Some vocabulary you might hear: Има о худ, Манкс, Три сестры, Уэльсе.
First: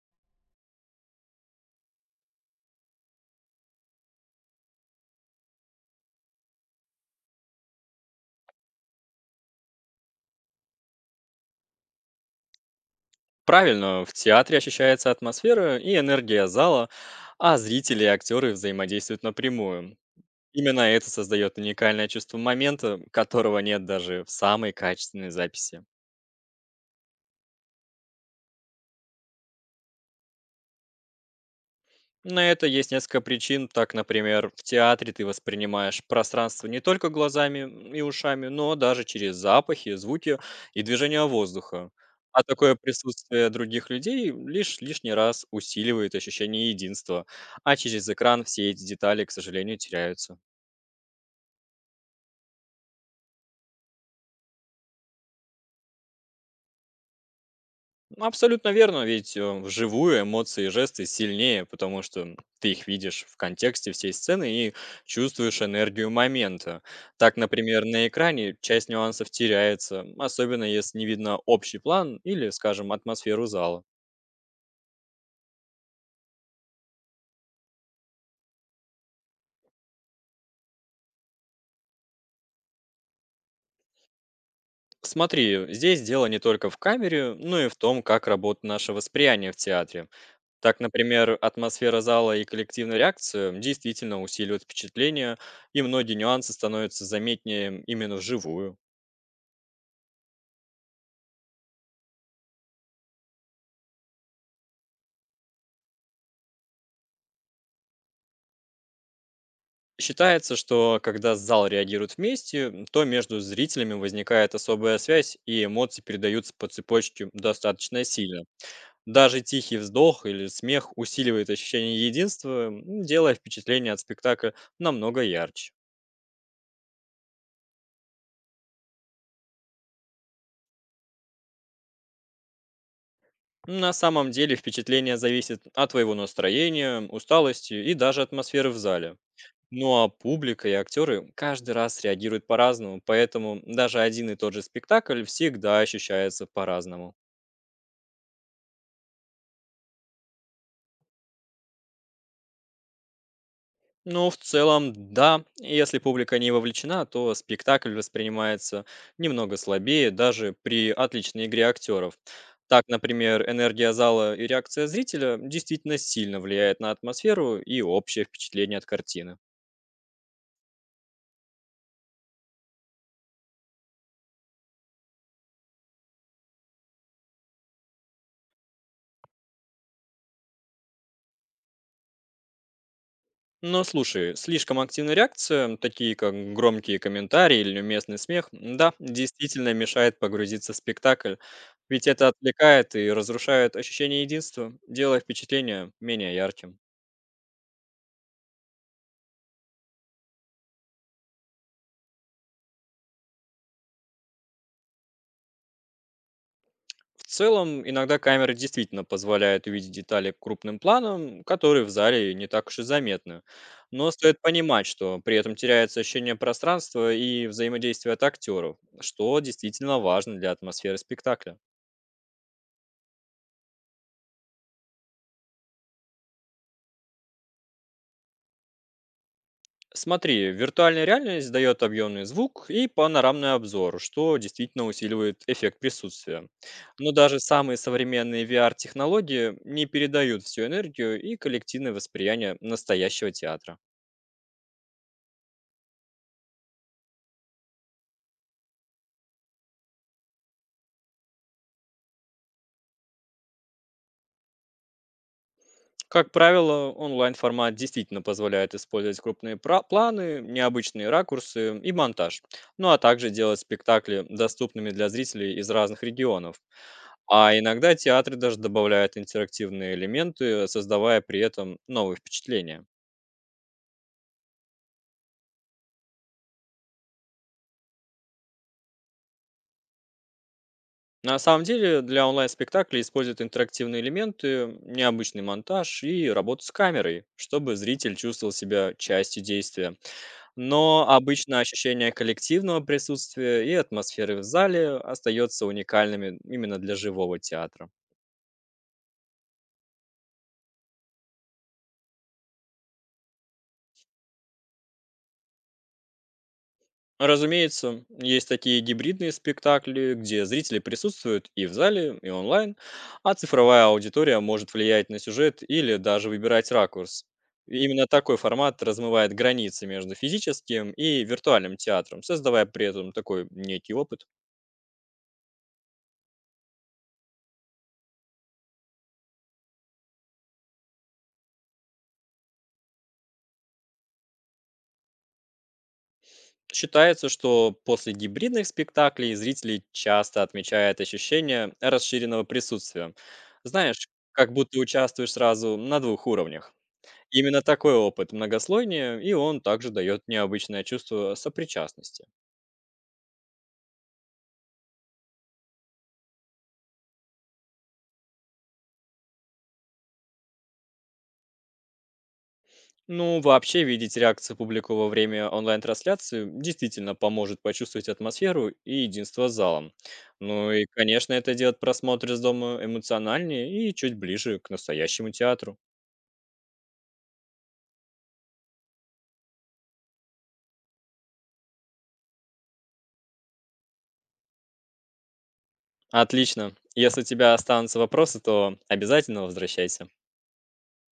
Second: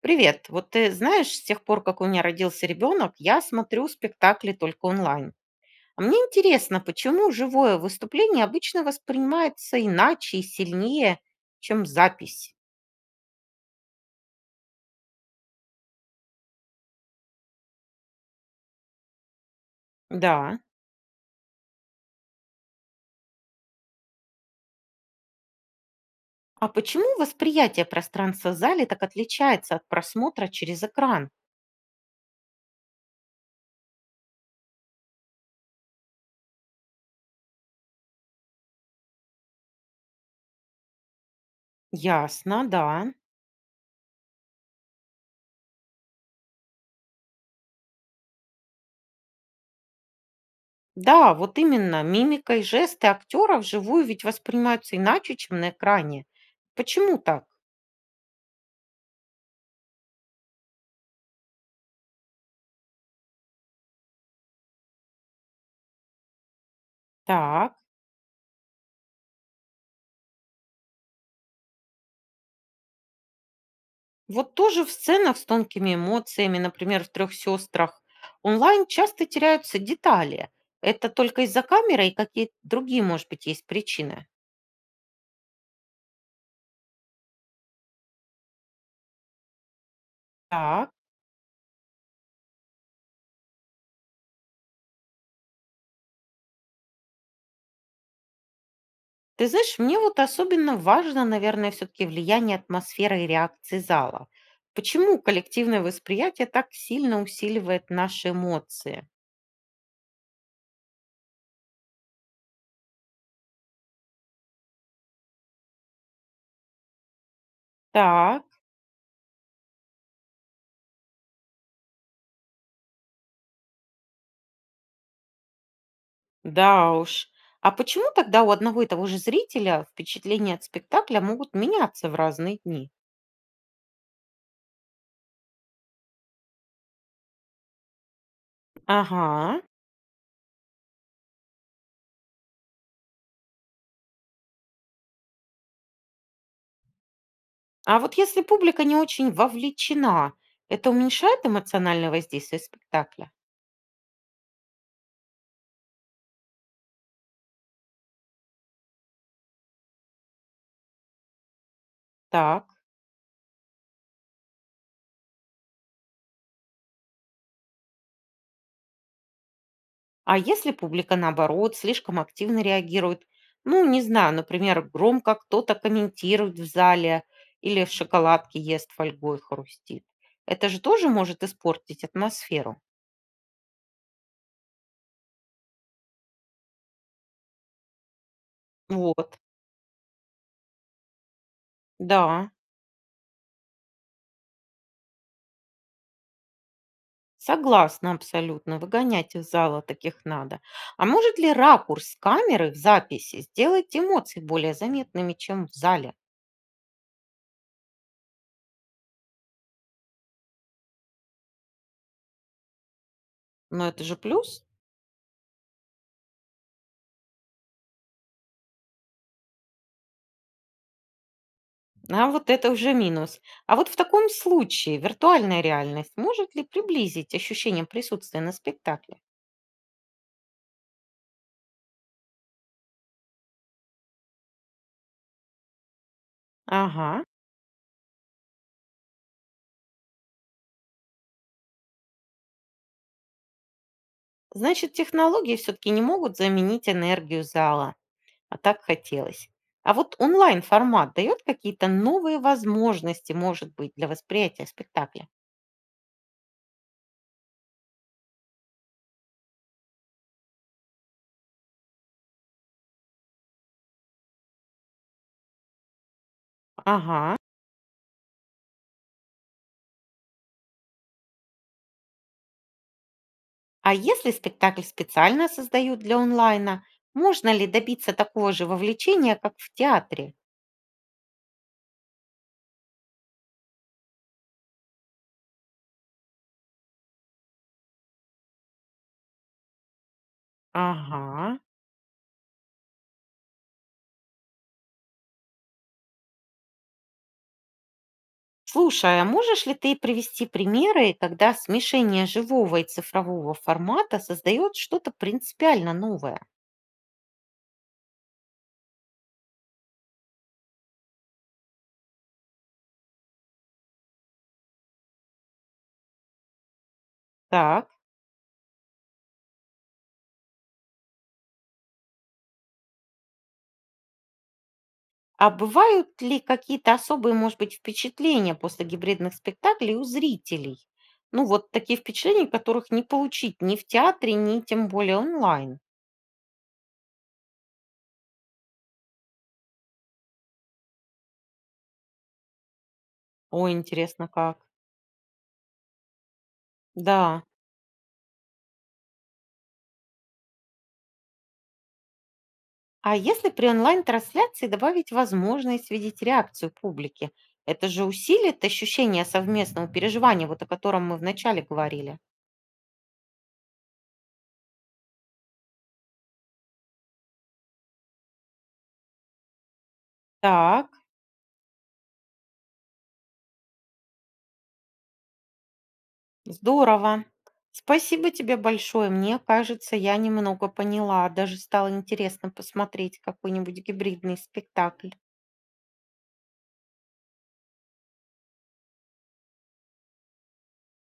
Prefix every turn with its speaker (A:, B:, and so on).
A: Привет. Вот ты знаешь, с тех пор, как у меня родился ребенок, я смотрю спектакли только онлайн. А мне интересно, почему живое выступление обычно воспринимается иначе и сильнее, чем запись?
B: Правильно, в театре ощущается атмосфера и энергия зала, а зрители и актеры взаимодействуют напрямую.
A: Да.
B: Именно это создает уникальное чувство момента, которого нет даже в самой качественной записи.
A: А почему восприятие пространства в зале так отличается от просмотра через экран?
B: На это есть несколько причин. Так, например, в театре ты воспринимаешь пространство не только глазами и ушами, но даже через запахи, звуки и движение воздуха. А
A: Ясно,
B: такое
A: да.
B: присутствие других людей лишь лишний раз усиливает ощущение единства, а через экран все эти детали, к сожалению, теряются.
A: Да, вот именно, мимика и жесты актеров вживую ведь воспринимаются иначе, чем на экране. Почему так?
B: Ну, абсолютно верно, ведь вживую эмоции и жесты сильнее, потому что ты их видишь в контексте всей сцены и чувствуешь энергию момента. Так,
A: Так.
B: например, на экране часть нюансов теряется, особенно если не видно общий план или, скажем, атмосферу зала.
A: Вот тоже в сценах с тонкими эмоциями, например, в «Трех сестрах», онлайн часто теряются детали. Это только из-за камеры и какие-то другие, может быть, есть причины.
B: Смотри, здесь дело не только в камере, но и в том, как работает наше восприятие в театре. Так,
A: Так.
B: например, атмосфера зала и коллективная реакция действительно усиливают впечатление, и многие нюансы становятся заметнее именно вживую.
A: Ты знаешь, мне вот особенно важно, наверное, все-таки влияние атмосферы и реакции зала. Почему коллективное восприятие так сильно усиливает наши эмоции?
B: Считается, что когда зал реагирует вместе, то между зрителями возникает особая связь, и эмоции передаются по цепочке достаточно сильно.
A: Так,
B: Даже тихий вздох или смех усиливает ощущение единства, делая впечатление от спектакля намного ярче.
A: да уж. А почему тогда у одного и того же зрителя впечатления от спектакля могут меняться в разные дни?
B: На самом деле впечатление зависит от твоего настроения, усталости и даже атмосферы в зале.
A: Ага.
B: Ну а публика и актеры каждый раз реагируют по-разному, поэтому даже один и тот же спектакль всегда ощущается по-разному.
A: А вот если публика не очень вовлечена, это уменьшает эмоциональное воздействие спектакля?
B: Ну, в целом, да. Если публика не вовлечена, то спектакль воспринимается немного слабее даже при отличной игре актеров.
A: Так.
B: Так, например, энергия зала и реакция зрителя действительно сильно влияет на атмосферу и общее впечатление от картины.
A: А если публика, наоборот, слишком активно реагирует? Ну, не знаю, например, громко кто-то комментирует в зале или в шоколадке ест фольгой хрустит. Это же тоже может испортить атмосферу.
B: Но слушай, слишком активная реакция, такие как громкие комментарии или неуместный смех, да,
A: Вот,
B: действительно мешает погрузиться в спектакль, ведь это
A: да,
B: отвлекает и разрушает ощущение единства, делая впечатление менее ярким.
A: согласна абсолютно. Выгонять из зала таких надо. А может ли ракурс камеры в записи сделать эмоции более заметными, чем в зале?
B: В целом, иногда камеры действительно позволяют увидеть детали крупным планом, которые в зале не так уж и заметны.
A: Но это
B: Но
A: же
B: стоит
A: плюс,
B: понимать, что при этом теряется ощущение пространства и взаимодействия от актеров, что действительно важно для атмосферы спектакля.
A: а вот это уже минус. А вот в таком случае виртуальная реальность может ли приблизить ощущение присутствия на спектакле?
B: Смотри, виртуальная реальность дает объемный звук и панорамный обзор, что действительно усиливает эффект присутствия. Но
A: Ага.
B: даже самые современные VR-технологии не передают всю энергию и коллективное восприятие настоящего театра.
A: Значит, технологии все-таки не могут заменить энергию зала, а так хотелось. А вот онлайн-формат дает какие-то новые возможности, может быть, для восприятия спектакля?
B: Как правило, онлайн-формат действительно позволяет использовать крупные планы, необычные ракурсы и монтаж, ну а также делать спектакли доступными для зрителей из разных регионов.
A: Ага.
B: А иногда театры даже добавляют интерактивные элементы, создавая при этом новые впечатления.
A: А если спектакль специально создают для онлайна, можно ли добиться такого же вовлечения, как в театре?
B: На самом деле, для онлайн-спектаклей используют интерактивные элементы, необычный монтаж и работу с камерой, чтобы зритель чувствовал себя частью действия. Но
A: Ага.
B: обычно ощущение коллективного присутствия и атмосферы в зале остается уникальными именно для живого театра.
A: Слушай, а можешь ли ты привести примеры, когда смешение живого и цифрового формата создает что-то принципиально новое?
B: Разумеется, есть такие гибридные спектакли, где зрители присутствуют и в зале, и онлайн, а цифровая аудитория может влиять на сюжет или даже выбирать ракурс. И
A: Так.
B: Именно такой формат размывает границы между физическим и виртуальным театром, создавая при этом такой некий опыт.
A: А бывают ли какие-то особые, может быть, впечатления после гибридных спектаклей у зрителей? Ну, вот такие впечатления, которых не получить ни в театре, ни тем более онлайн.
B: Считается, что после гибридных спектаклей зрители часто отмечают ощущение расширенного присутствия.
A: О,
B: Знаешь,
A: интересно
B: как
A: как.
B: будто участвуешь сразу на двух уровнях.
A: Да.
B: Именно такой опыт многослойнее, и он также дает необычное чувство сопричастности.
A: А если при онлайн-трансляции добавить возможность видеть реакцию публики? Это же усилит ощущение совместного переживания, вот о котором мы вначале говорили.
B: Ну, вообще, видеть реакцию публику во время онлайн-трансляции действительно поможет почувствовать атмосферу и единство с залом. Ну и,
A: Так,
B: конечно, это делает просмотр из дома эмоциональнее и чуть ближе к настоящему театру.
A: здорово. Спасибо тебе большое. Мне кажется, я немного поняла. Даже стало интересно посмотреть какой-нибудь гибридный спектакль.
B: Отлично. Если у тебя останутся вопросы, то обязательно возвращайся.